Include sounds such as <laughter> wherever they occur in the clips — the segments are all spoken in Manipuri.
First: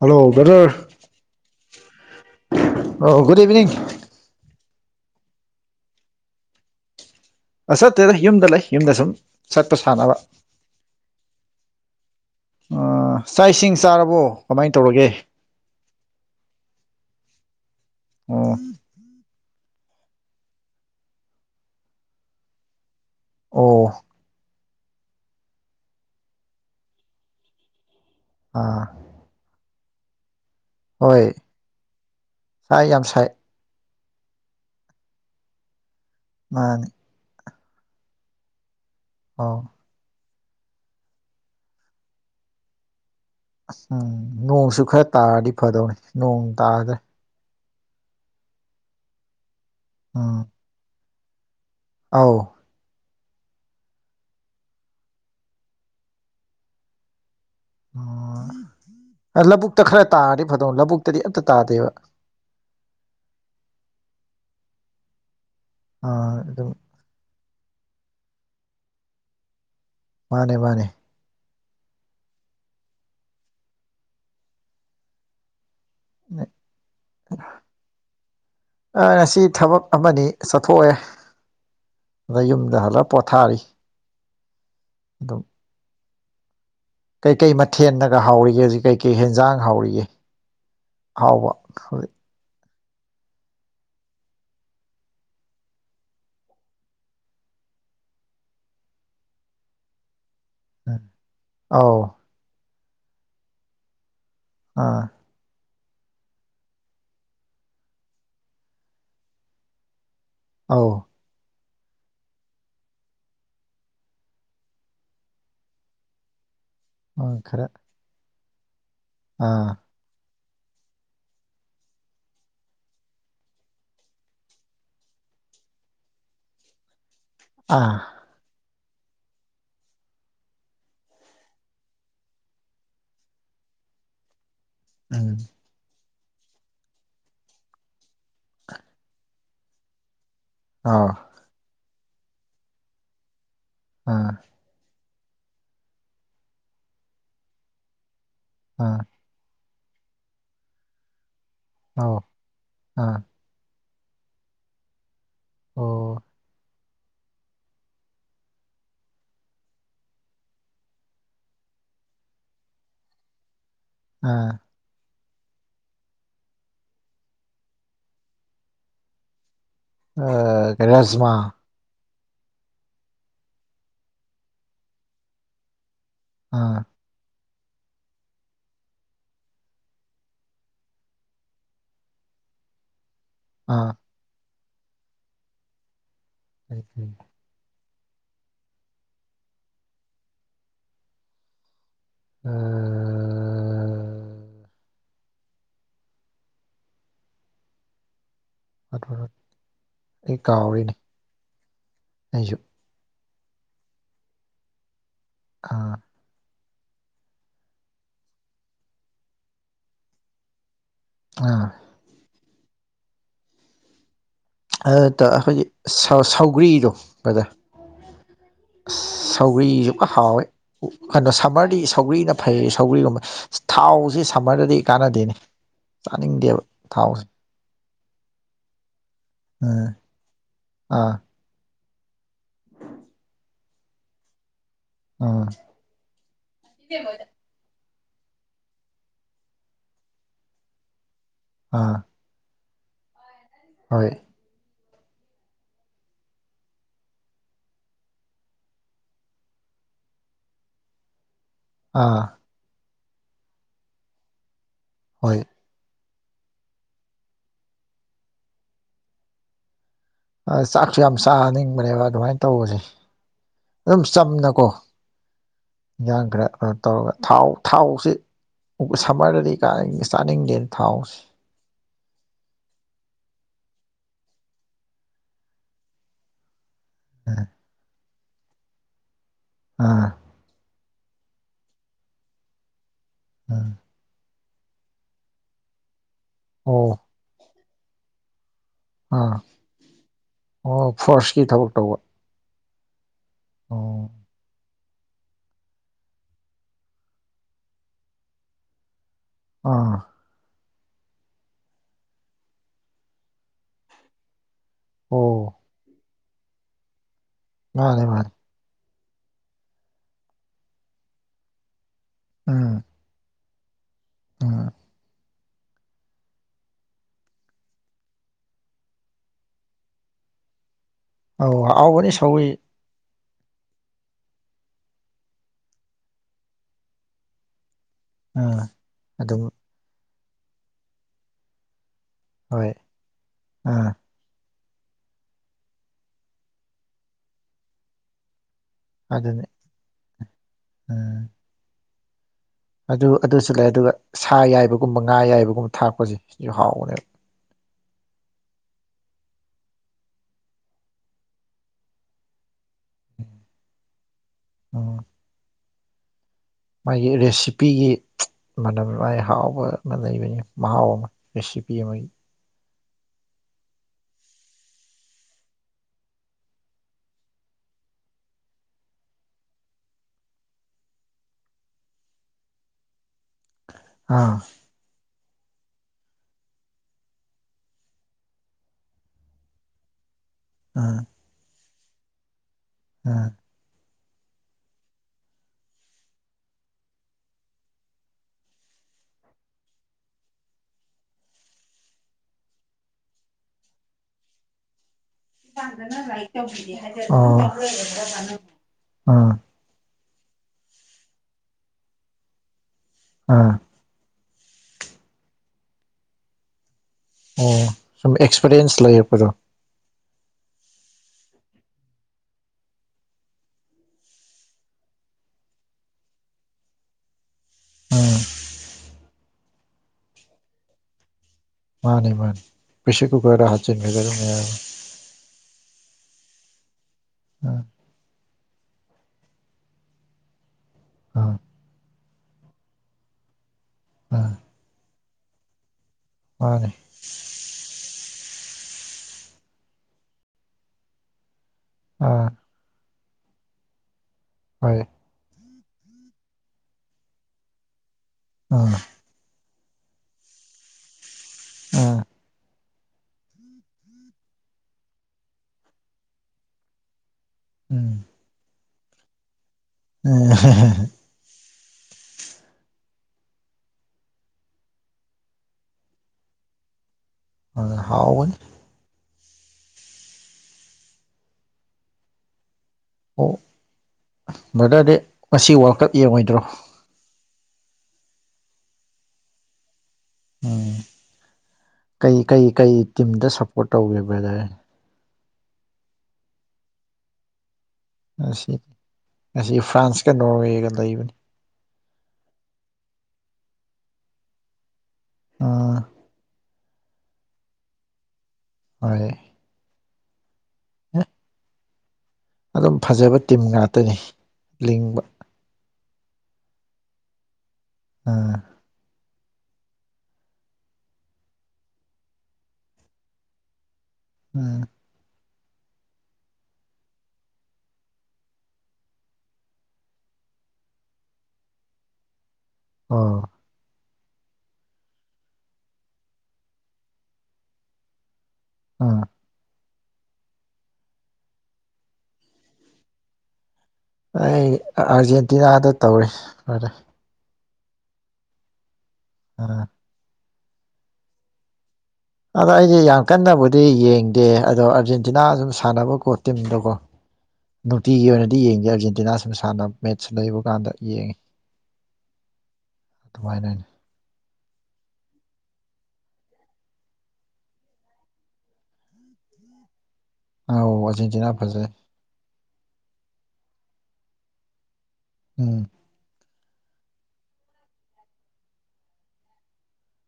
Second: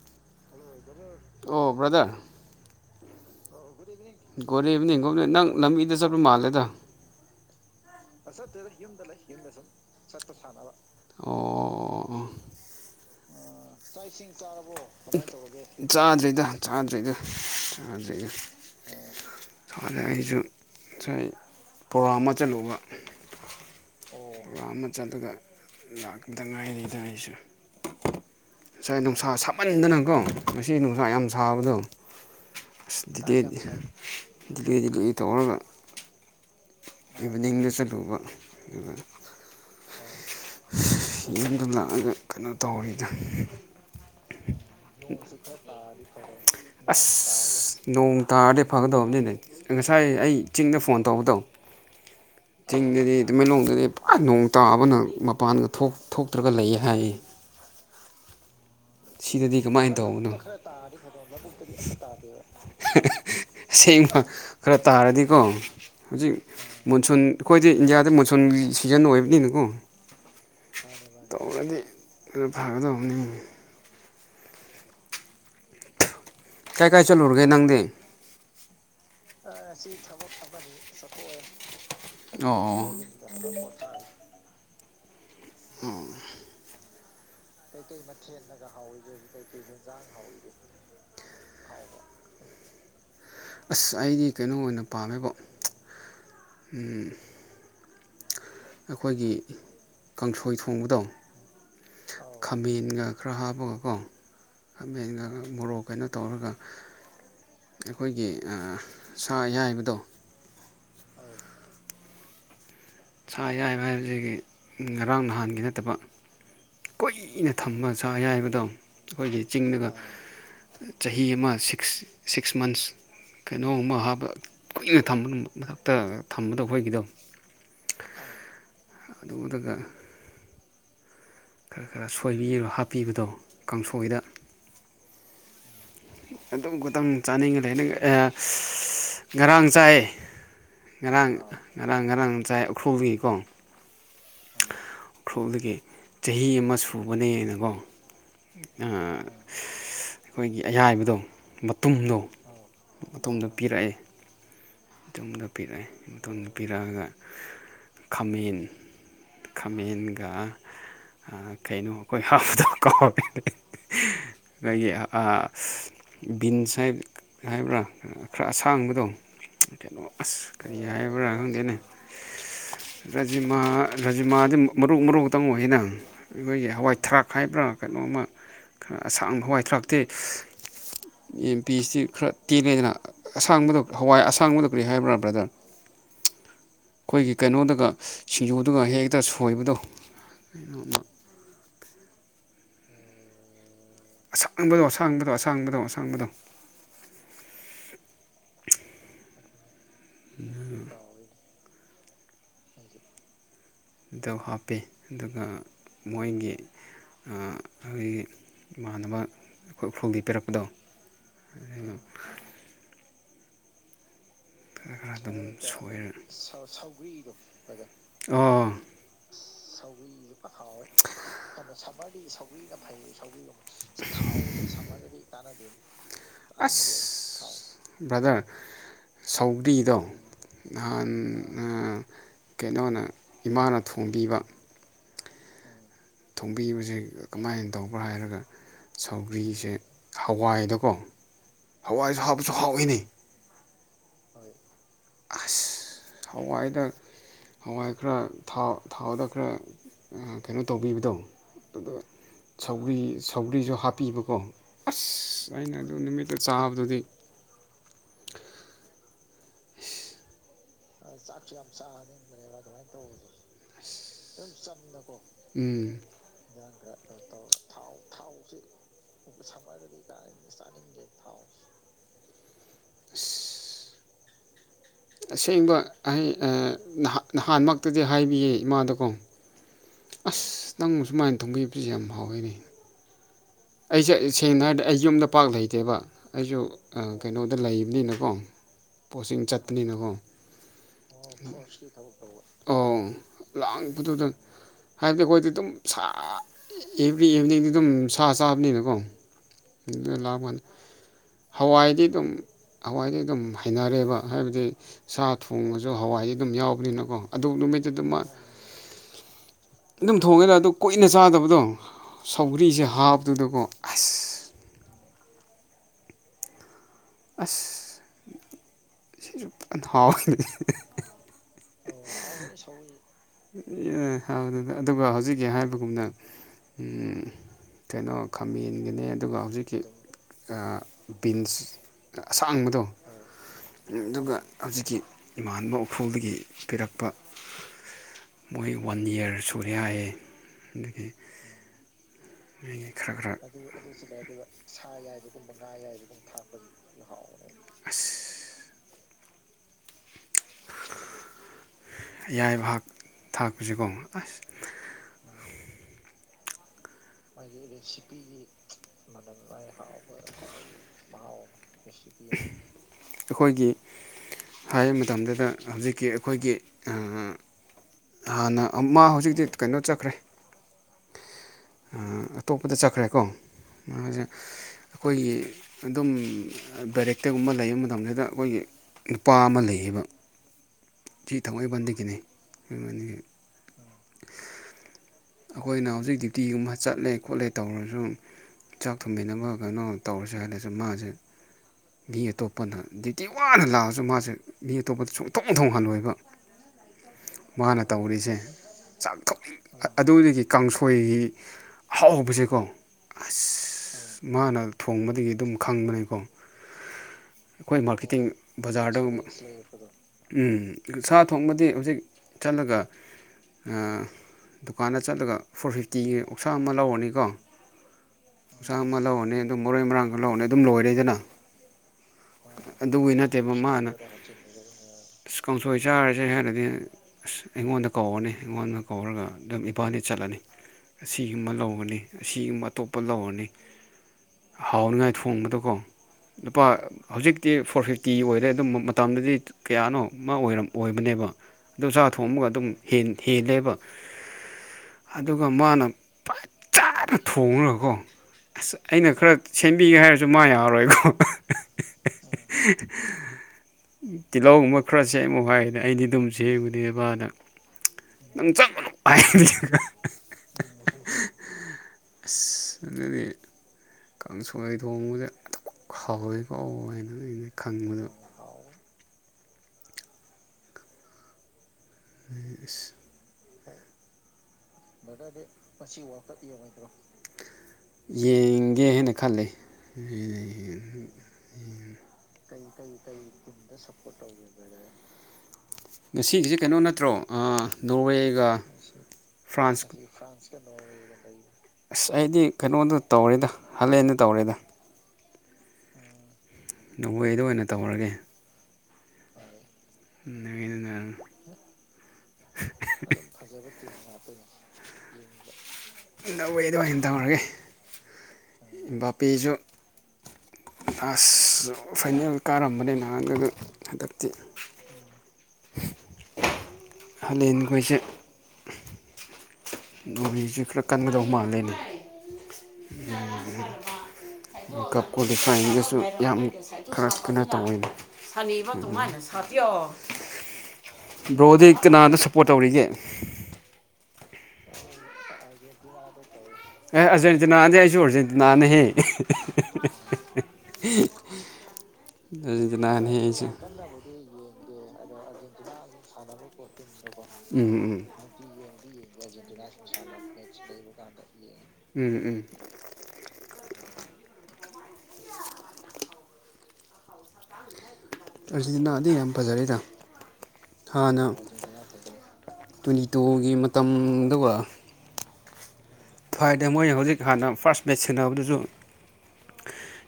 ꯍꯜꯂꯣ ꯗꯗꯔ ꯑꯣ ꯕ꯭ꯔꯗꯔ ꯑꯣ ꯒꯗ ꯏ ꯚꯅꯤꯡ ꯂꯩꯕꯅꯦ ꯍꯤꯡꯒꯣꯕꯅꯦ ꯅꯪ ꯂꯝꯕꯤꯗ ꯆꯠꯄꯨ ꯃꯥꯜꯂꯦꯗ ꯑ ꯆꯠꯇꯦꯗ ꯌꯨꯝꯗ ꯂꯩ ꯌꯨꯝꯗ ꯁꯨꯝ ꯆꯠꯄ ꯁ ꯁꯥꯟꯅꯕ ꯑꯣ ꯑ ꯆꯥꯛ ꯏꯁꯤꯡ ꯆꯥꯔꯕꯣ ꯀꯃꯥꯏꯅ ꯆꯥꯗ꯭ꯔꯤꯗ ꯇꯧꯔꯒꯦ ꯆꯥꯗ꯭ꯔꯤꯗ ꯑꯣ ꯑꯗꯒꯤꯒ ꯁꯗ ꯑꯩꯁꯨ ꯉꯁꯥꯏ ꯄ꯭ꯔꯣꯒꯥ꯭ꯔꯥꯝ ꯑꯃ ꯆꯠꯂꯨꯕ ꯑꯣ ꯄ꯭ꯔꯣꯒꯥ꯭ꯔꯥꯝ ꯑꯃ ꯆꯠꯂꯒ ꯌꯥꯝꯅꯥ ꯂꯥꯛꯄꯗ ꯉꯥꯏꯔꯤꯗꯅ ꯑꯩꯁꯨ ꯑꯥ ꯉꯁꯥꯏ ꯅꯨꯡꯁꯥ ꯁꯥꯃꯟꯗꯅꯀꯣ ꯉꯁꯤ ꯅꯨꯡꯁꯥ ꯌꯥꯝ ꯍꯣꯏ ꯁꯥꯕꯗꯣ ꯁꯥꯏ ꯌꯥꯝ ꯁꯥꯏ ꯑꯁꯤ ꯩ ꯂꯤ ꯇꯧꯔ ꯃꯥꯅꯤ ꯔꯅꯤꯡꯗ ꯆꯠꯂꯨꯕ ꯑꯗꯨꯒ ꯑꯥꯎ ꯌꯨꯝꯗꯨ ꯂꯥꯛꯑꯒ ꯀꯩꯅꯣ ꯇꯧꯔꯤ ꯎꯝ ꯅꯣꯡꯁꯨ ꯈꯔ ꯇꯥꯔꯗꯤ ꯐꯗꯧꯅꯤ ꯅꯣꯡ ꯇꯥꯗ꯭ꯔꯦ ꯑꯁ ꯅꯣꯡ ꯇꯥꯔꯗꯤ ꯐꯒꯗꯕꯅꯤꯅꯦ ꯉꯁꯥꯏ ꯎꯝ ꯑꯩ ꯆꯤꯡꯗ ꯐꯣꯟ ꯇꯧꯕꯗꯣ ꯑꯧ ꯇꯤꯡ ꯗꯗꯤ ꯑꯗꯨꯃꯦꯂꯣꯡꯗꯗꯤ ꯄꯨ ꯅꯣꯡ ꯇꯥꯕꯅ ꯃꯄꯥꯟꯒ ꯊꯣꯛꯇ꯭ꯔꯒ ꯂꯩꯌꯦ ꯍꯥꯏꯌꯦ ꯎꯝ ꯂꯧꯕꯕꯨꯛꯇ ꯈꯔ ꯇꯥꯗꯤ ꯐꯗ ꯂꯕꯨꯛ ꯁꯃ ꯈꯔ ꯇꯥꯔꯥꯗꯤꯀꯣ ꯑꯥ ꯍꯧꯖꯤꯛ ꯑꯗꯨꯝ ꯃꯟꯁꯨꯟ ꯑꯩꯈꯣꯏꯗꯤ ꯏꯟꯗꯤꯌꯥꯗ ꯃꯨꯟꯁꯨꯟꯒꯤ ꯁꯤꯖꯟ ꯑꯣꯏꯕꯅꯤꯅꯀꯣ ꯃꯥꯅꯦ ꯃꯥꯅꯦ ꯇꯧꯔꯗꯤ ꯀꯩꯅ ꯐꯒꯗꯕꯅꯤ ꯀꯥꯏ ꯀꯥꯏ ꯆꯠꯂꯨꯔꯒꯦ ꯅꯪꯗꯤ ꯉꯁꯤ ꯊꯕꯛ ꯑꯃꯅꯤ ꯆꯠꯊꯣꯛꯑꯦ ꯑꯗ ꯌꯨꯝꯗ ꯑꯣ ꯑꯣ ꯍꯜꯂ ꯄꯣꯊꯥꯔꯤ ꯑꯗꯨꯝ ꯑꯣ ꯀꯩꯀꯩ ꯃꯊꯦꯜꯟꯅꯒ ꯍꯥꯎꯔꯤꯒꯦ ꯍꯧꯖꯤꯛ ꯀꯩꯀꯩ ꯍꯦꯟꯖꯥꯡ ꯍꯥꯎꯔꯤꯒꯦ ꯍꯥꯎꯕ ꯍꯣꯏ ꯑꯁ ꯑꯩꯗꯤ ꯀꯩꯅꯣ ꯑꯣꯏꯅ ꯄꯥꯝꯃꯦꯕꯣ ꯎꯝ ꯑꯩꯈꯣꯏꯒꯤ ꯀꯥꯡꯁꯣꯏ ꯊꯣꯡꯕꯗꯣ ꯑꯧ ꯃꯦꯟꯒ ꯈꯔ ꯍꯥꯞꯄꯒꯀꯣ ꯑꯥ ꯈꯃꯦꯟꯒ ꯈ ꯃꯣꯔꯣꯛ ꯀꯩꯅꯣ ꯇꯧꯔꯒ ꯑꯩꯈꯣꯏꯒꯤ ꯁꯥ ꯑꯌꯥꯏꯕꯗꯣ ꯑꯥꯎ ꯁꯥ ꯌꯥꯏꯕ ꯍꯥꯏꯕꯁꯤꯒꯤ ꯉꯔꯥꯡ ꯅꯍꯥꯟꯒꯤ ꯅꯠꯇꯕ ꯑꯥ ꯀꯨꯏꯅ ꯈꯔ ꯊꯝꯕ ꯆꯥꯛ ꯑꯌꯥꯏꯕꯗꯣ ꯑꯩꯈꯣꯏꯒꯤ ꯑꯥ ꯆꯤꯡꯗꯒ ꯆꯍꯤ ꯑꯃ ꯁꯤꯛꯁ ꯁꯤꯛꯁ ꯃꯟꯁ ꯀꯩꯅꯣꯒꯝꯃ ꯍꯥꯞꯄ ꯀꯨꯏꯅ ꯊꯝꯕ ꯃꯊꯛꯇ ꯊꯝꯕꯗꯣ ꯑꯩꯈꯣꯏꯒꯤꯗꯣ ꯑꯥ ꯑꯗꯨꯗꯨꯒ ꯈꯔ ꯈꯔ ꯁꯣꯏꯕꯤꯔꯣ ꯍꯥꯞꯄꯤꯕꯗꯣ ꯀꯥꯡꯁꯣꯏꯗ ꯎꯝ ꯑꯗꯨꯝ ꯇꯪ ꯆꯥꯅꯤꯡꯉ ꯂꯩꯅ ꯉꯔꯥꯡ ꯆꯥꯏ ꯑꯧ ꯉꯔꯥꯡ ꯉꯔꯥꯡ ꯉꯔꯥꯡ ꯆꯥꯏ ꯎꯈ꯭ꯔꯨꯜꯒꯤꯀꯣ ꯑꯥ ꯎꯈ꯭ꯔꯨꯜꯗꯒꯤ ꯆꯍꯤ ꯑꯃ ꯁꯨꯕꯅꯦꯅꯀꯣ ꯑꯝ ꯑꯩꯈꯣꯏꯒꯤ ꯑꯌꯥꯏꯕꯗꯣ ꯑꯧ ꯃꯇꯨꯝꯗꯣ ꯑꯥ ꯃꯇꯨꯝꯗꯣ ꯄꯤꯔꯛꯑꯦ ꯃꯇꯨꯡꯨꯝꯗ ꯄꯤꯔꯛꯑꯦ ꯑꯣ ꯃꯇꯨꯡꯗ ꯄꯤꯔꯛꯑꯒ ꯈꯥꯃꯦꯟ ꯈꯥꯃꯦꯟꯒ ꯀꯩꯅꯣ ꯑꯩꯈꯣꯏ ꯍꯥꯎꯗ ꯀꯥꯎ ꯄꯔ ꯑꯥ ꯑꯩꯒꯤ ꯕꯤꯟꯁ ꯍꯥꯏꯕ꯭ꯔꯥ ꯈꯔ ꯑꯁꯥꯡꯕꯗꯣ ꯀꯩꯅꯣ ꯑꯁ ꯀꯔꯤ ꯑꯥ ꯔꯖꯃꯥ ꯍꯥꯏꯕ꯭ꯔꯥ ꯈꯪꯗꯦꯅꯦ ꯔꯖꯤꯃꯥ ꯔꯖꯤꯃꯗꯤ ꯃꯔꯨ ꯃꯔꯨ ꯈꯛꯇꯪ ꯑꯣꯏꯌꯦꯅꯪ ꯑꯩꯈꯣꯏꯒꯤ ꯑꯥ ꯍꯋꯥꯏ ꯊꯔꯥꯛ ꯍꯥꯏꯕ꯭ꯔꯥ ꯀꯩꯅꯣꯝꯃ ꯈꯔ ꯑꯁꯥꯡ ꯍꯋꯥꯏ ꯊꯔꯥꯛꯇꯤ ꯑꯦꯝ ꯄꯤꯇ ꯈꯔ ꯇꯦꯜꯂꯦꯗꯅ ꯑꯁꯥꯡꯕꯗ ꯑꯥ ꯑꯥ ꯍꯋꯥꯏ ꯑꯁꯥꯡꯕꯗ ꯀꯔꯤ ꯍꯥꯏꯕ꯭ꯔꯥ ꯕ꯭ꯔꯗꯔ ꯑꯩꯈꯣꯏꯒꯤ ꯀꯩꯅꯣꯗꯒ ꯁꯤꯡꯖꯨꯗꯨꯒ ꯍꯦ ꯍꯦꯛꯇ ꯁꯣꯏꯕꯗꯣ ꯀꯩꯅ ꯎ ꯑꯁꯥꯡꯕꯗꯣ ꯑꯁꯥꯡꯕꯗꯣ ꯑꯁꯥꯡꯕꯗꯣ ꯑꯁꯥꯡꯕꯗꯣ ꯐ ꯐ ꯑꯩ ꯀꯥꯎꯔꯤꯅꯤ ꯑꯩꯁꯨ ꯗꯧ ꯍꯥꯞꯄꯤ ꯑꯗꯨꯒ ꯑꯥ ꯃꯣꯏꯒꯤ ꯑꯩꯈꯣꯏꯒꯤ ꯏꯃꯥꯟꯅꯕ ꯑꯩꯈꯣꯏ ꯎꯈ꯭ꯔꯨꯜꯗꯤ ꯄꯤꯔꯛꯄꯗꯣ ꯑꯥ ꯑꯗꯨ ꯈꯔ ꯈꯔ ꯑꯗꯨꯝ ꯑꯩꯈꯣꯏꯒꯤ ꯁꯣꯏꯔꯦ ꯁꯧꯒ꯭ꯔꯤꯗꯣ ꯕ꯭ꯔꯗꯔ ꯑꯥ ꯁꯧꯒ꯭ꯔꯤꯁꯨ ꯍꯥꯎꯋꯦ ꯀꯣ ꯁꯝꯃꯔꯗꯤ ꯁꯧꯒ꯭ꯔꯤꯅ ꯐꯩ ꯁꯧꯒ꯭ꯔꯤꯒꯨꯝꯕ ꯊꯥꯎ ꯈꯔꯗꯗꯤ ꯀꯥꯟꯅꯗꯦꯅꯤ ꯆꯥꯅꯤꯡꯗꯦꯕ ꯑꯁ ꯊꯥꯎꯁꯦ ꯕ꯭ꯔꯗꯔ ꯎꯝ ꯁꯧꯒ꯭ꯔꯤꯗꯣ ꯅꯍꯥꯟ ꯑꯥ ꯀꯩꯅꯣꯅ ꯏꯃꯥꯅ ꯊꯣꯡꯕꯤꯕ ꯑꯝ ꯊꯣꯡꯕꯤꯕꯁꯦ ꯀꯃꯥꯏꯅ ꯇꯧ ꯭ꯔꯥ ꯍꯥꯏꯔꯒ ꯁꯧꯒ꯭ꯔꯤꯁꯦ ꯍꯋꯥꯏꯗꯀꯣ ꯑꯥ ꯍꯋꯥꯏꯁꯨ ꯍꯥꯞꯁꯨ ꯍꯥꯎꯏꯅꯦ ꯍꯣꯏ ꯑꯁ ꯍꯋꯥꯏꯗ ꯍꯋꯥꯏ ꯈꯔ ꯊꯥꯎꯗ ꯈꯔ ꯀꯩꯅꯣ ꯇꯧꯕꯤꯕ ꯑꯗꯣ ꯑꯗꯣ ꯑꯥ ꯁꯔꯤ ꯁꯧꯒ꯭ꯔꯤꯁꯨ ꯍꯥꯞꯄꯤꯕꯀꯣ ꯍꯣꯏ ꯑꯁ ꯑꯩꯅ ꯑꯗꯨ ꯅꯨꯃꯤꯠꯇ ꯆꯥꯕꯗꯨꯗꯤ ꯆꯥꯛꯁꯨ ꯌꯥꯝ ꯆꯥꯅꯤꯡꯕꯅꯦꯕ ꯑꯗꯨꯃꯥꯏꯅ ꯇꯧꯕꯁꯦ ꯑꯗꯨꯝ ꯆꯝꯅꯀꯣ ꯎꯝ ꯌꯥꯟꯡꯈ꯭ꯔꯦ ꯀꯩꯅꯣ ꯇꯧꯔꯒ ꯊꯥꯎ ꯊꯥꯎꯁꯤ ꯁꯝꯃꯔꯗꯗꯤ ꯆꯥꯅꯤꯡꯗꯦ ꯊꯥꯎ <unintelligible> ꯑꯁꯦꯡꯕ ꯑꯩ ꯑꯥ ꯅꯍꯥꯟꯃꯛꯇꯗꯤ ꯍꯥꯏꯕꯤꯌꯦ ꯏꯃꯥꯗꯀꯣ ꯑꯥ ꯑꯁ ꯅꯪ ꯁꯨꯃꯥꯏꯅ ꯊꯣꯡꯕꯤꯕꯁꯦ ꯌꯥꯝ ꯍꯥꯎꯋꯤꯅꯦ ꯑꯩꯁꯦ ꯁꯦꯡꯅ ꯍꯥꯏꯔꯗꯤ ꯑꯩ ꯌꯨꯝꯗ ꯄꯥꯛ ꯂꯩꯇꯦꯕ ꯑꯩꯁꯨ ꯑꯣ ꯀꯩꯅꯣ ꯑ ꯗ ꯂꯩꯕꯅꯤꯅꯀꯣ ꯑꯥ ꯄꯣꯠꯁꯤꯡ ꯆꯠꯄꯅꯤꯅꯀꯣ ꯑꯣ ꯐꯣꯔꯁꯀꯤ ꯊꯕꯛ ꯇꯧꯕ ꯑꯣ ꯂꯥꯡꯕꯗꯨꯗꯅ ꯍꯥꯏꯕꯗꯤ ꯑꯩꯈꯣꯏꯗꯤ ꯑꯗꯨꯝ ꯑꯦꯕ꯭ꯔꯤ ꯏꯚꯅꯤꯡꯗꯤ ꯑꯗꯨꯝ ꯊꯥ ꯆꯥꯕꯅꯤꯅꯀꯣ ꯑꯥ ꯑꯗꯨꯗ ꯂꯥꯛꯑꯄꯅꯤ ꯍꯋꯥꯏꯗꯤ ꯑꯗꯨꯝ ꯍꯋꯥꯏꯗꯤ ꯑꯗꯨꯝ ꯍꯩꯅꯔꯦꯕ ꯍꯥꯏꯕꯗꯤ ꯑꯣ ꯁꯥ ꯊꯣꯡꯉꯁꯨ ꯍꯋꯥꯏꯗꯤ ꯑꯗꯨꯝ ꯌꯥꯎꯕꯅꯤꯅꯀꯣ ꯑꯗꯨ ꯅꯨꯃꯤꯠꯇꯨ ꯑꯗꯨ ꯃꯥꯅꯦ ꯃꯥ ꯃꯥꯅꯦ ꯑꯗꯨꯝ ꯊꯣꯡꯉꯦꯗ ꯑꯗꯨ ꯀꯨꯏꯅ ꯆꯥꯗꯕꯗꯣ ꯁꯧꯒ꯭ꯔꯤꯁꯦ ꯍꯥꯞꯗꯨꯗꯀꯣ ꯑꯁ ꯑꯝ ꯑꯁꯁꯨ ꯍꯥꯎ ꯑ ꯑꯥꯎꯕꯅꯤ ꯁꯧꯋꯏ ꯑꯦ ꯑꯗꯨꯒ ꯍꯧꯖꯤꯛꯀꯤ ꯍꯥꯏꯕꯒꯨꯝꯅ ꯀꯩꯅꯣ ꯑꯥ ꯈꯥꯃꯦꯟꯒꯤꯅꯤ ꯑꯗꯨꯒ ꯑꯗꯨꯝ ꯍꯧꯖꯤꯛꯀꯤ ꯕꯤꯟꯁ ꯍꯣꯏ ꯑꯁꯥꯡꯕꯗꯣ ꯑꯥ ꯑꯗꯨꯒ ꯍꯧꯖꯤꯛꯀꯤ ꯏꯃꯅꯕ ꯎꯈ꯭ꯔꯨꯜꯗꯒꯤ ꯄꯤꯔꯛꯄ ꯃꯣꯏ ꯋꯥꯟ ꯏꯌꯥꯔ ꯑꯗꯨꯅꯤ ꯁꯨꯔꯦ ꯍꯥꯏꯌꯦ ꯑꯗꯒꯤ ꯎꯝ ꯃꯤ ꯑꯗꯨ ꯈꯔ ꯈꯔ ꯑꯗꯨꯁꯨ ꯑꯗꯨ ꯑꯗꯨꯒ ꯂꯩ ꯁꯥ ꯑꯗꯨꯒ ꯁꯥ ꯌꯥꯏꯕꯒꯨꯝꯕ ꯉꯥ ꯌꯥꯏꯕꯒꯨꯝꯕ ꯉꯥ ꯊꯥꯛꯄꯁꯦ ꯌꯥꯏꯕꯒꯨꯝꯕ ꯁꯤꯁꯨ ꯊꯥꯛꯄꯒꯤ ꯍꯥꯎꯕꯅꯦꯕ ꯥꯑꯁ ꯌꯥꯌꯥꯏꯕꯥꯛ ꯊꯥꯛꯄꯁꯤꯀꯣ ꯑꯁ ꯑꯣ ꯃꯥꯒꯤ ꯔꯦꯁꯤꯄꯤꯒꯤ ꯃꯅꯝ ꯃꯥꯏ ꯍꯥꯎꯕ ꯑꯃ ꯂꯩꯕꯅꯤ ꯃꯍꯥꯎ ꯑꯃ ꯔꯦꯁꯤꯄꯤ ꯑꯃꯒꯤ <unintelligible> ꯑꯩꯈꯣꯏꯒꯤ ꯍꯥꯏꯕ ꯃꯇꯝꯗꯨꯗ ꯍꯧꯖꯤꯛꯀꯤ ꯑꯩꯈꯣꯏꯒꯤ ꯍꯥꯟꯅ ꯃꯥ ꯍꯧꯖꯤꯛꯇꯤ ꯀꯩꯅꯣ ꯆꯠꯈ꯭ꯔꯦ ꯑꯇꯣꯞꯄꯗ ꯆꯠꯈ꯭ꯔꯦꯀꯣꯁ ꯑꯥ ꯑꯩꯈꯣꯏꯒꯤ ꯑꯗꯨꯝ ꯕꯦꯔꯦꯛꯇꯒꯨꯝꯕ ꯂꯩꯕ ꯃꯇꯝꯁꯤꯗ ꯑꯩꯈꯣꯏꯒꯤ ꯅꯨꯄꯥ ꯑꯃ ꯂꯩꯌꯦꯕ ꯑꯥ ꯁꯤ ꯊꯥꯡꯃꯩꯕꯟꯗꯒꯤꯅꯤ ꯑꯥ ꯑꯩꯈꯣꯏꯅ ꯍꯧꯖꯤꯛ ꯗ꯭ꯌꯨꯇꯤꯒꯨꯝꯕ ꯆꯠꯂꯦ ꯈꯣꯠꯂꯦ ꯇꯧꯔꯁꯨ ꯆꯥꯛ ꯊꯣꯡꯃꯤꯕ ꯀꯩꯅꯣ ꯇꯧꯔꯁꯦ ꯍꯥꯏꯔꯁꯨ ꯃꯥꯁꯦ ꯃꯤ ꯑꯇꯣꯞꯄꯅ ꯗꯌꯇꯤ ꯋꯥꯅ ꯂꯥꯛꯑꯁꯨ ꯃꯥꯁꯦ ꯑꯇꯣꯞꯄꯗ ꯆꯣꯡꯊꯣꯡ ꯊꯣꯡꯍꯜꯂꯣꯏꯕ ꯑꯣ ꯃꯥꯅ ꯇꯧꯔꯤꯁꯦ ꯆꯥꯛ ꯑꯥ ꯊ ꯑꯗꯨꯗꯒꯤ ꯀꯥꯡꯁꯣꯏꯒꯤ ꯑꯍꯥꯎꯕꯁꯦꯀꯣ ꯑꯥ ꯑ ꯃꯥꯅ ꯊꯣꯡꯕꯗꯒꯤ ꯑꯗꯨꯝ ꯈꯪꯕꯅꯦꯀꯣ ꯑꯣ ꯑꯩꯈꯣꯏ ꯁꯨꯝ ꯃꯥꯔꯀꯦꯇꯤꯡ ꯑꯦꯛꯁꯄꯔꯤꯌꯦꯟꯁ ꯕꯖꯥꯔꯗ ꯎꯝ ꯂꯩꯔꯛꯄꯗꯣ ꯁꯥ ꯊꯣꯡꯕꯗꯤ ꯍꯧꯖꯤꯛ ꯆꯠꯂꯒ ꯑ ꯗꯨꯀꯥꯟꯗ ꯆꯠꯂꯒ ꯐꯣꯔ ꯐꯤꯐꯇꯤꯒꯤ ꯑꯣꯛꯁꯥ ꯑꯃ ꯂꯧꯔꯅꯤꯀꯣ ꯎꯝ ꯑꯣꯛꯁꯥ ꯑꯃ ꯂꯧꯔꯅꯤ ꯑꯗꯨꯝ ꯃꯔꯣꯏ ꯃꯔꯥꯡ ꯈꯔ ꯂꯧꯔꯅꯤ ꯑꯗꯨꯝ ꯂꯣꯏꯔꯦꯗꯅ ꯃꯥꯅꯦ ꯃꯥꯅꯦ ꯄ꯭ꯔꯦꯁꯔ ꯑꯗꯨꯒꯤ ꯀꯨꯀꯔꯗ ꯅꯠꯇꯦꯕ ꯍꯥꯥꯆꯤꯡ ꯃꯥꯅ ꯐꯦꯒꯔꯌꯥꯝ ꯑꯁ ꯀꯥꯡꯁꯣꯏ ꯆꯥꯔꯁꯦ ꯍꯥꯏꯅꯗꯤ ꯑꯁ ꯑꯩꯉꯣꯟꯗ ꯀꯧꯕꯅꯦ ꯑꯩꯉꯣꯟꯗ ꯀꯧꯔꯒ ꯑꯗꯨꯝ ꯏꯕꯥꯗꯤ ꯆꯠꯂꯅꯤ ꯑꯥ ꯑꯁꯤꯒꯨꯝꯕ ꯂꯧꯒꯅꯤ ꯑꯁꯤꯒꯨꯝꯕ ꯑꯇꯣꯞꯄ ꯂꯧꯔꯅꯤ ꯑꯥ ꯍꯥꯎꯅꯤꯉꯥꯏ ꯊꯣꯡꯕꯗꯀꯣ ꯂꯨꯄꯥ ꯃꯥꯅꯤ ꯍꯧꯖꯤꯛꯇꯤ ꯐꯣꯔ ꯐꯤꯐꯇꯤ ꯇꯤ ꯑꯣꯏꯔꯦ ꯑꯗꯨꯝ ꯃꯇꯝꯗꯗꯤ ꯀꯌꯥꯅꯣ ꯑꯃ ꯑꯣꯏꯔꯝ ꯑꯣꯏꯕꯅꯦꯕ ꯑꯗꯨꯣ ꯆꯥꯛ ꯑꯥ ꯊꯣꯡꯕꯒ ꯑꯗꯨꯝ ꯍꯦꯟ ꯍꯦꯜꯂꯦꯕ ꯍꯣꯏ ꯑꯗꯨꯒ ꯃꯥꯅ ꯐꯠꯖꯅ ꯊꯣꯡꯉꯒꯀꯣ ꯑꯁ ꯑꯥ ꯑꯩꯅ ꯈꯔ ꯁꯦꯝꯕꯤꯒꯦ ꯍꯥꯏꯔꯁꯨ ꯃꯥ ꯌꯥꯔꯣꯏꯀꯣ ꯑꯝ ꯇꯤꯜꯍꯧꯒꯨꯝꯕ ꯈꯔ ꯁꯦꯝꯃꯨꯕ ꯍꯥꯏꯗ ꯑꯩꯗꯤ ꯑꯗꯨꯝ ꯁꯦꯝꯕꯅꯦ ꯃꯥꯅ ꯎꯝ ꯆꯞ ꯃꯥꯟꯅ ꯄꯥꯏ ꯎꯝ ꯑꯍꯍꯍꯝ ꯑꯁ ꯑꯗꯨꯗꯤ ꯀꯥꯡꯁꯣꯏ ꯊꯣꯡꯕꯖꯦ ꯑꯗꯨꯝ ꯍꯥꯎꯋꯦ ꯀꯣ ꯃꯣꯏꯅ ꯑ ꯍꯥꯎꯕꯅꯤ ꯎꯝ ꯑꯣ ꯕ꯭ꯔꯗꯔꯗꯤ ꯉꯁꯤ ꯋꯥꯔꯗꯀꯞ ꯌꯦꯡꯉꯣꯏꯗ꯭ꯔꯣ ꯌꯦꯡꯒꯦ ꯍꯥꯏꯅ ꯈꯜꯂꯦ ꯎꯝ ꯀꯩ ꯀꯩ ꯀꯩ ꯇꯤꯝꯗ ꯁꯞꯄꯣꯔꯠ ꯇꯧꯒꯦ ꯕ꯭ꯔꯗꯔ ꯉꯁꯤꯒꯤꯁꯦ ꯀꯩꯅꯣ ꯅꯠꯇ꯭ꯔꯣ ꯑ ꯅꯣꯔꯋꯦꯒ ꯉꯁꯤ ꯉꯁꯤ ꯐ꯭ꯔꯥꯟꯁ ꯐ꯭ꯔꯥꯟꯁꯀ ꯅꯣꯔꯋꯦꯒ ꯂꯩꯕꯅꯤ ꯑꯁ ꯑꯩꯗꯤ ꯀꯩꯅꯣꯗꯣ ꯇꯧꯔꯦꯗ ꯍꯜꯂꯦꯟꯗ ꯇꯧꯔꯦꯗ ꯑꯥ ꯅꯨꯡꯋꯦ ꯗ ꯑꯣꯏꯅ ꯇꯧꯔꯒꯦ ꯍꯣꯏ ꯑꯦ ꯑꯟꯏꯟꯇꯦꯜꯂꯤꯖꯦꯕꯜ ꯑꯗꯨꯝ ꯐꯖꯕ ꯇꯤꯝ ꯉꯥꯛꯇꯅꯤ ꯂꯤꯡꯕ ꯅꯣꯔꯋꯦ ꯗ ꯑꯣꯏꯅ ꯇꯧꯔꯒꯦ ꯑ ꯄꯦꯁꯨ ꯂꯥꯁ ꯐꯥꯏꯅꯦꯜꯏ ꯀꯥꯔꯝꯕꯅꯦ ꯅꯍꯥꯟ ꯑꯗꯨ ꯍꯟꯗꯛꯇꯤ ꯎꯝ ꯍꯂꯦꯟꯈꯣꯏꯁꯦ ꯕꯨꯕꯤꯁꯤ ꯈꯔ ꯀꯟꯒꯗꯧ ꯃꯥꯜꯂꯦꯅꯦ ꯑꯥ ꯀꯞ ꯀ꯭ꯋꯥꯂꯤꯐꯥꯏꯒꯁꯨ ꯌꯥꯝ ꯈꯔ ꯀꯩꯅꯣ ꯇꯧꯋꯤꯅꯤ ꯑꯥ ꯑꯟꯏꯟꯇꯦꯜꯂꯤꯖꯦꯕꯜ ꯕ꯭ꯔꯣꯗꯤ ꯀꯅꯥꯇ ꯁꯞꯄꯣꯔꯠ ꯇꯧꯔꯤꯒꯦ ꯑꯩ ꯑꯥꯔꯖꯦꯟꯇꯤꯅꯥꯗ ꯇꯧꯔꯤ ꯐꯔꯦ ꯑꯦ ꯑꯥꯔꯖꯦꯟꯇꯤꯅꯥꯗꯤ ꯑꯩꯁꯨ ꯑꯔꯖꯦꯟꯇꯤꯅꯥꯅꯤꯍꯦ ꯑꯥ ꯑꯍꯍꯍ ꯍꯍ ꯑꯗꯣ ꯑꯩꯁꯦ ꯌꯥꯝ ꯀꯟꯅꯕꯨꯗꯤ ꯌꯦꯡꯗꯦ ꯑꯗꯣ ꯑꯥꯔꯖꯦꯟꯇꯤꯅꯥ ꯁꯨꯝ ꯁꯥꯟꯅꯕ ꯀꯣ ꯇꯤꯝꯗꯣꯀꯣ ꯎꯝ ꯎꯝ ꯅꯨꯡꯇꯤꯒꯤ ꯑꯣꯏꯅꯗꯤ ꯌꯦꯡꯗꯦ ꯑꯥꯔꯖꯦꯟꯇꯤꯅꯥ ꯁꯨꯝ ꯁꯥꯟꯅ ꯃꯦꯠꯁ ꯂꯩꯕ ꯀꯥꯟꯗ ꯌꯦꯡꯉꯤ ꯎꯝ ꯎꯝ ꯑꯗꯨꯃꯥꯏꯅ ꯑꯣꯏꯅ ꯑꯥꯔꯖꯦꯟꯇꯤꯅꯥꯗꯤ ꯌꯥꯝ ꯐꯖꯔꯦꯗ ꯑꯧ ꯍꯥꯟꯅ ꯑꯥꯔꯖꯦꯟꯇꯤꯅꯥ ꯐꯖꯩ ꯇꯨꯂꯤꯇꯣꯒꯤ ꯃꯇꯝꯗꯨꯒ ꯎꯝ ꯊꯋꯥꯏꯗ ꯃꯣꯏ ꯍꯧꯖꯤꯛ ꯍꯥꯟꯅ ꯐꯥꯔꯁ ꯃꯕꯦꯠꯆ ꯁꯤꯦꯟꯅꯕꯗꯨꯁꯨ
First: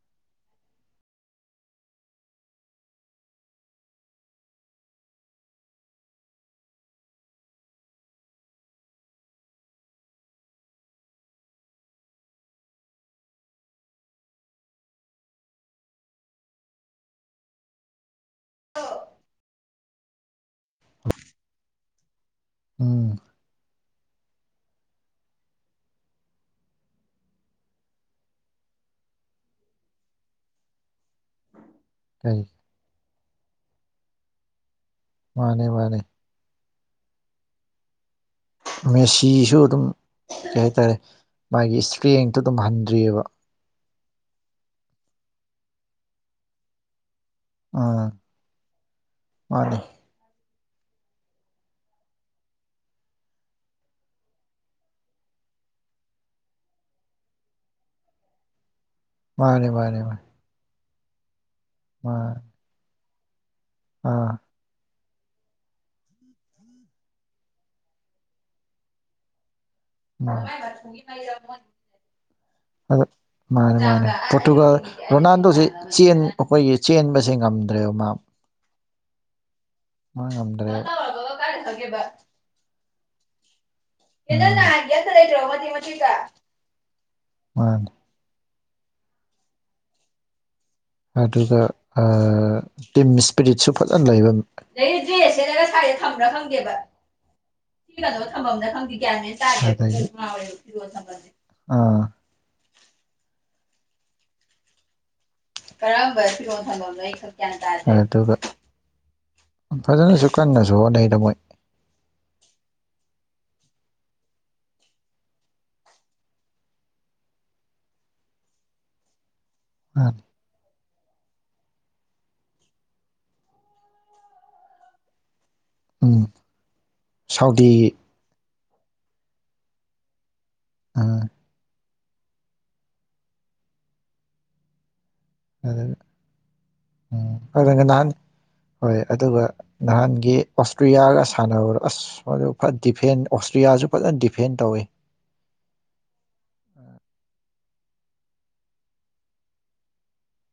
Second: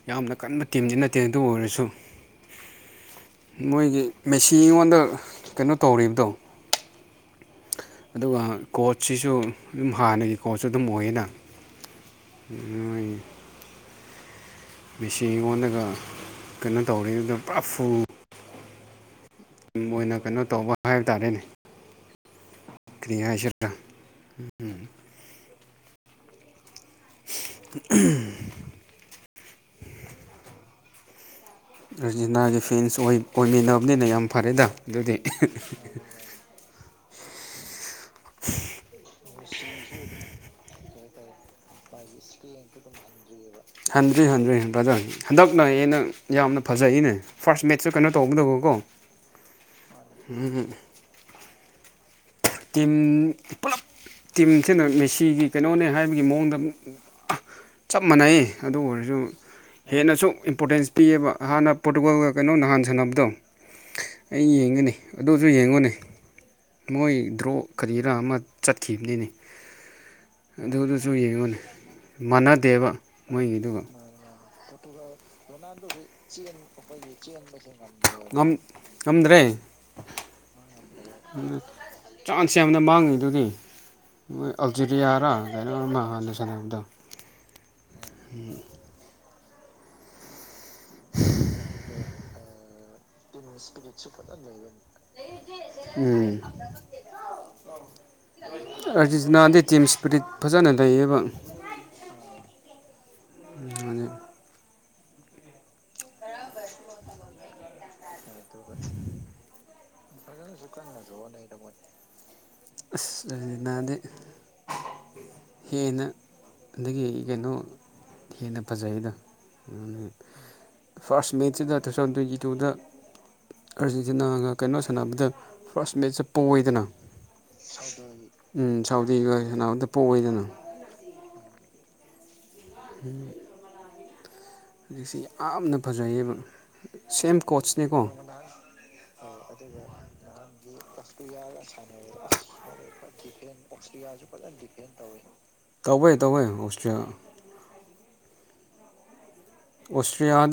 ꯌꯥꯝꯅ ꯀꯟꯕ ꯇꯤꯝꯗꯤ ꯅꯠꯇꯦ ꯑꯗꯨ ꯑꯣꯏꯔꯁꯨ ꯃꯣꯏꯒꯤ ꯃꯦꯆ ꯑꯩꯉꯣꯟꯗ ꯀꯩꯅꯣ ꯇꯧꯔꯤꯕꯗꯣ ꯑꯗꯨꯒ ꯀꯣꯆꯁꯤꯁꯨ ꯑꯗꯨꯝ ꯍꯥꯟꯅꯒꯤ ꯀꯣꯆꯁꯨ ꯑꯗꯨꯝ ꯑꯣꯏꯌꯦꯅ ꯍ ꯃꯦꯆꯤꯟ ꯑꯣꯣꯟꯂꯒ ꯀꯩꯅꯣ ꯇꯧꯔꯤꯗꯨꯗ ꯄꯨꯐꯨ ꯑꯣꯏꯅ ꯀꯩꯅꯣ ꯇꯧꯕ ꯍꯥꯏꯕ ꯇꯥꯔꯦꯅꯦ ꯎꯝ ꯀꯔꯤ ꯍꯥꯏ ꯁ꯭ꯔꯥ ꯎ ꯀꯔꯤ ꯑꯔꯖꯤꯅꯥꯒꯤ ꯐꯦꯟꯁ ꯑꯣꯏꯃꯤꯟꯅꯕꯅꯤꯅ ꯌꯥꯝ ꯐꯔꯦꯗ ꯑꯗꯨꯗꯤ ꯃꯥꯅꯦ ꯃꯥꯅꯦ ꯃꯦꯁꯤꯁꯨ ꯑꯗꯨꯝ ꯀꯩ ꯍꯥꯏꯇꯥꯔꯦ ꯃꯥꯒꯤ ꯏꯁꯄ꯭ꯔꯦꯡꯇꯣ ꯑꯗꯨꯝ ꯍꯟꯗ꯭ꯔꯤꯑꯕ ꯍꯟꯗ꯭ꯔꯤ ꯍꯟꯗ꯭ꯔꯤ ꯄ꯭ꯔꯖ ꯍꯟꯗꯛꯅꯩꯅ ꯌꯥꯝꯅ ꯐꯖꯏꯅꯦ ꯐꯥꯔꯁ ꯃꯦꯠꯁꯨ ꯑꯥ ꯀꯩꯅꯣ ꯇꯧꯕꯗꯧꯕꯀꯣ ꯃꯥꯅꯦ ꯎ ꯇ ꯄꯨꯂꯞ ꯇꯤꯝꯁꯤꯅ ꯃꯦꯁꯤꯒꯤ ꯀꯩꯅꯣꯅꯦ ꯍꯥꯏꯕꯒꯤ ꯃꯑꯣꯡꯗ ꯆꯞ ꯃꯥꯟꯅꯩ ꯑꯗꯨ ꯑꯣꯏꯔꯗꯤ ꯑꯗꯨ ꯃꯥꯅꯦ ꯃꯥꯅꯦ ꯃꯥꯅꯦ ꯍꯦꯟꯅꯁꯨ ꯏꯝꯄꯣꯔꯇꯦꯟꯁ ꯄꯤꯌꯦꯕ ꯍꯥꯟꯅ ꯃꯥ ꯄꯣꯔꯇꯨꯒꯜꯒ ꯀꯩꯅꯣ ꯅꯍꯥꯟ ꯁꯥꯟꯅꯕꯗꯣ ꯑꯥ ꯑꯩ ꯌꯦꯡꯒꯅꯤ ꯑꯗꯨꯁꯨ ꯌꯦꯡꯉꯨꯅꯦ ꯃꯣꯏ ꯗ꯭ꯔꯣ ꯀꯔꯤꯔꯥ ꯑꯃ ꯆꯠꯈꯤꯕꯅꯤꯅꯤ ꯥꯏ ꯊ ꯃꯥꯣ ꯑ ꯃꯥꯟꯅꯗꯦꯕ ꯃꯥꯅꯦ ꯃꯣꯏꯒꯤꯗꯨꯒ ꯃꯥꯅꯦ ꯄꯣꯇꯨꯒ ꯔꯣꯅꯥꯜꯗꯣ ꯑꯩꯈꯣꯏꯒꯤ ꯆꯦꯟꯕꯁꯦ ꯉꯝꯗ꯭ꯔꯦꯕ ꯃꯥ ꯉꯝꯗ꯭ꯔꯦ ꯃꯥ ꯉꯝꯗ꯭ꯔꯦ ꯆꯥꯟꯁ ꯌꯥꯝꯅ ꯃꯥꯡꯉꯤ ꯑꯗꯨꯅꯤ ꯑꯜꯖꯦꯔꯤꯌꯥꯔ ꯎꯝ ꯑꯩꯅ ꯃꯥꯍꯥꯂ ꯁꯅꯗꯣ ꯃꯥꯅꯦ ꯎꯝ ꯑꯗꯨꯒ ꯇꯤꯝ ꯏꯁꯄꯤꯔꯤꯠꯁꯨ ꯐꯖꯅ ꯂꯩꯕ ꯈꯝ ꯎꯝ ꯔꯈꯪꯒꯦꯕ ꯁꯤ ꯀꯩꯅꯣ ꯊꯝꯐꯝꯝꯅ ꯈꯪꯗꯤꯦ ꯑꯥꯔꯖꯦꯟꯇꯤꯅꯥꯗꯤ ꯇꯤꯝ ꯏꯁꯄꯤꯔꯤꯠ ꯐꯖꯅ ꯀꯌꯥꯦ ꯂꯩꯌꯦꯕ ꯑꯥ <unintelligible> ꯀꯔꯃꯕ ꯐꯤꯔꯣꯜ ꯊꯝꯐꯝꯅꯣ ꯑꯩꯛ ꯒꯌ꯭ꯥꯟ ꯇꯥꯗꯦ ꯐꯖꯅꯁꯨ ꯀꯟꯅꯁꯨ ꯍꯣꯠꯅꯩꯗ ꯃꯣꯏ ꯅꯗꯤ ꯍꯦꯟꯅ ꯑꯗꯒꯤ ꯀꯩꯅꯣ ꯍꯦꯟꯅ ꯐꯖꯩꯗꯣ ꯎ ꯐꯥꯔꯁ ꯃꯦꯠꯁꯤꯗ ꯇꯨ ꯊꯥꯎꯖꯟ ꯇ꯭ꯋꯦꯟꯇꯤ ꯇꯨꯗ ꯑꯥꯔꯖꯦꯟꯇꯤꯅꯥꯒ ꯀꯩꯅꯣ ꯁꯥꯟꯅꯕꯗ ꯐꯥꯔꯁ ꯎꯝ ꯃꯦꯠꯁꯦ ꯄꯣꯏꯗꯅ ꯁꯥꯎꯗꯤ ꯎꯝ ꯁꯥꯎꯗꯤ ꯀꯅꯥꯝꯇ ꯄꯣꯛꯑꯣꯏꯗꯅ ꯑꯥ ꯎꯝ ꯍꯧꯖꯤꯛꯁꯤ ꯌꯥꯝꯅ ꯑꯗꯨꯒ ꯐꯖꯩꯌꯦꯕ ꯎꯝ ꯁꯦꯝ ꯑꯗꯨꯒ ꯀꯣꯆꯅꯦꯀꯣ ꯅꯍꯥꯟ ꯍꯣꯏ ꯑꯗꯨꯒ ꯅꯍꯥꯟꯒꯤ ꯑꯣꯁꯇ꯭ꯔꯤꯌꯥꯒ ꯁꯥꯟꯅꯕꯗꯣ ꯑꯁ ꯃꯗꯨ ꯐꯠ ꯗꯤꯐꯦꯟ ꯑꯣꯁꯇꯔꯤ ꯇꯧꯕꯩ ꯇꯧꯧꯕꯩ ꯑꯣꯁꯇꯔꯤꯌꯥ ꯑꯣꯁꯇꯌꯥ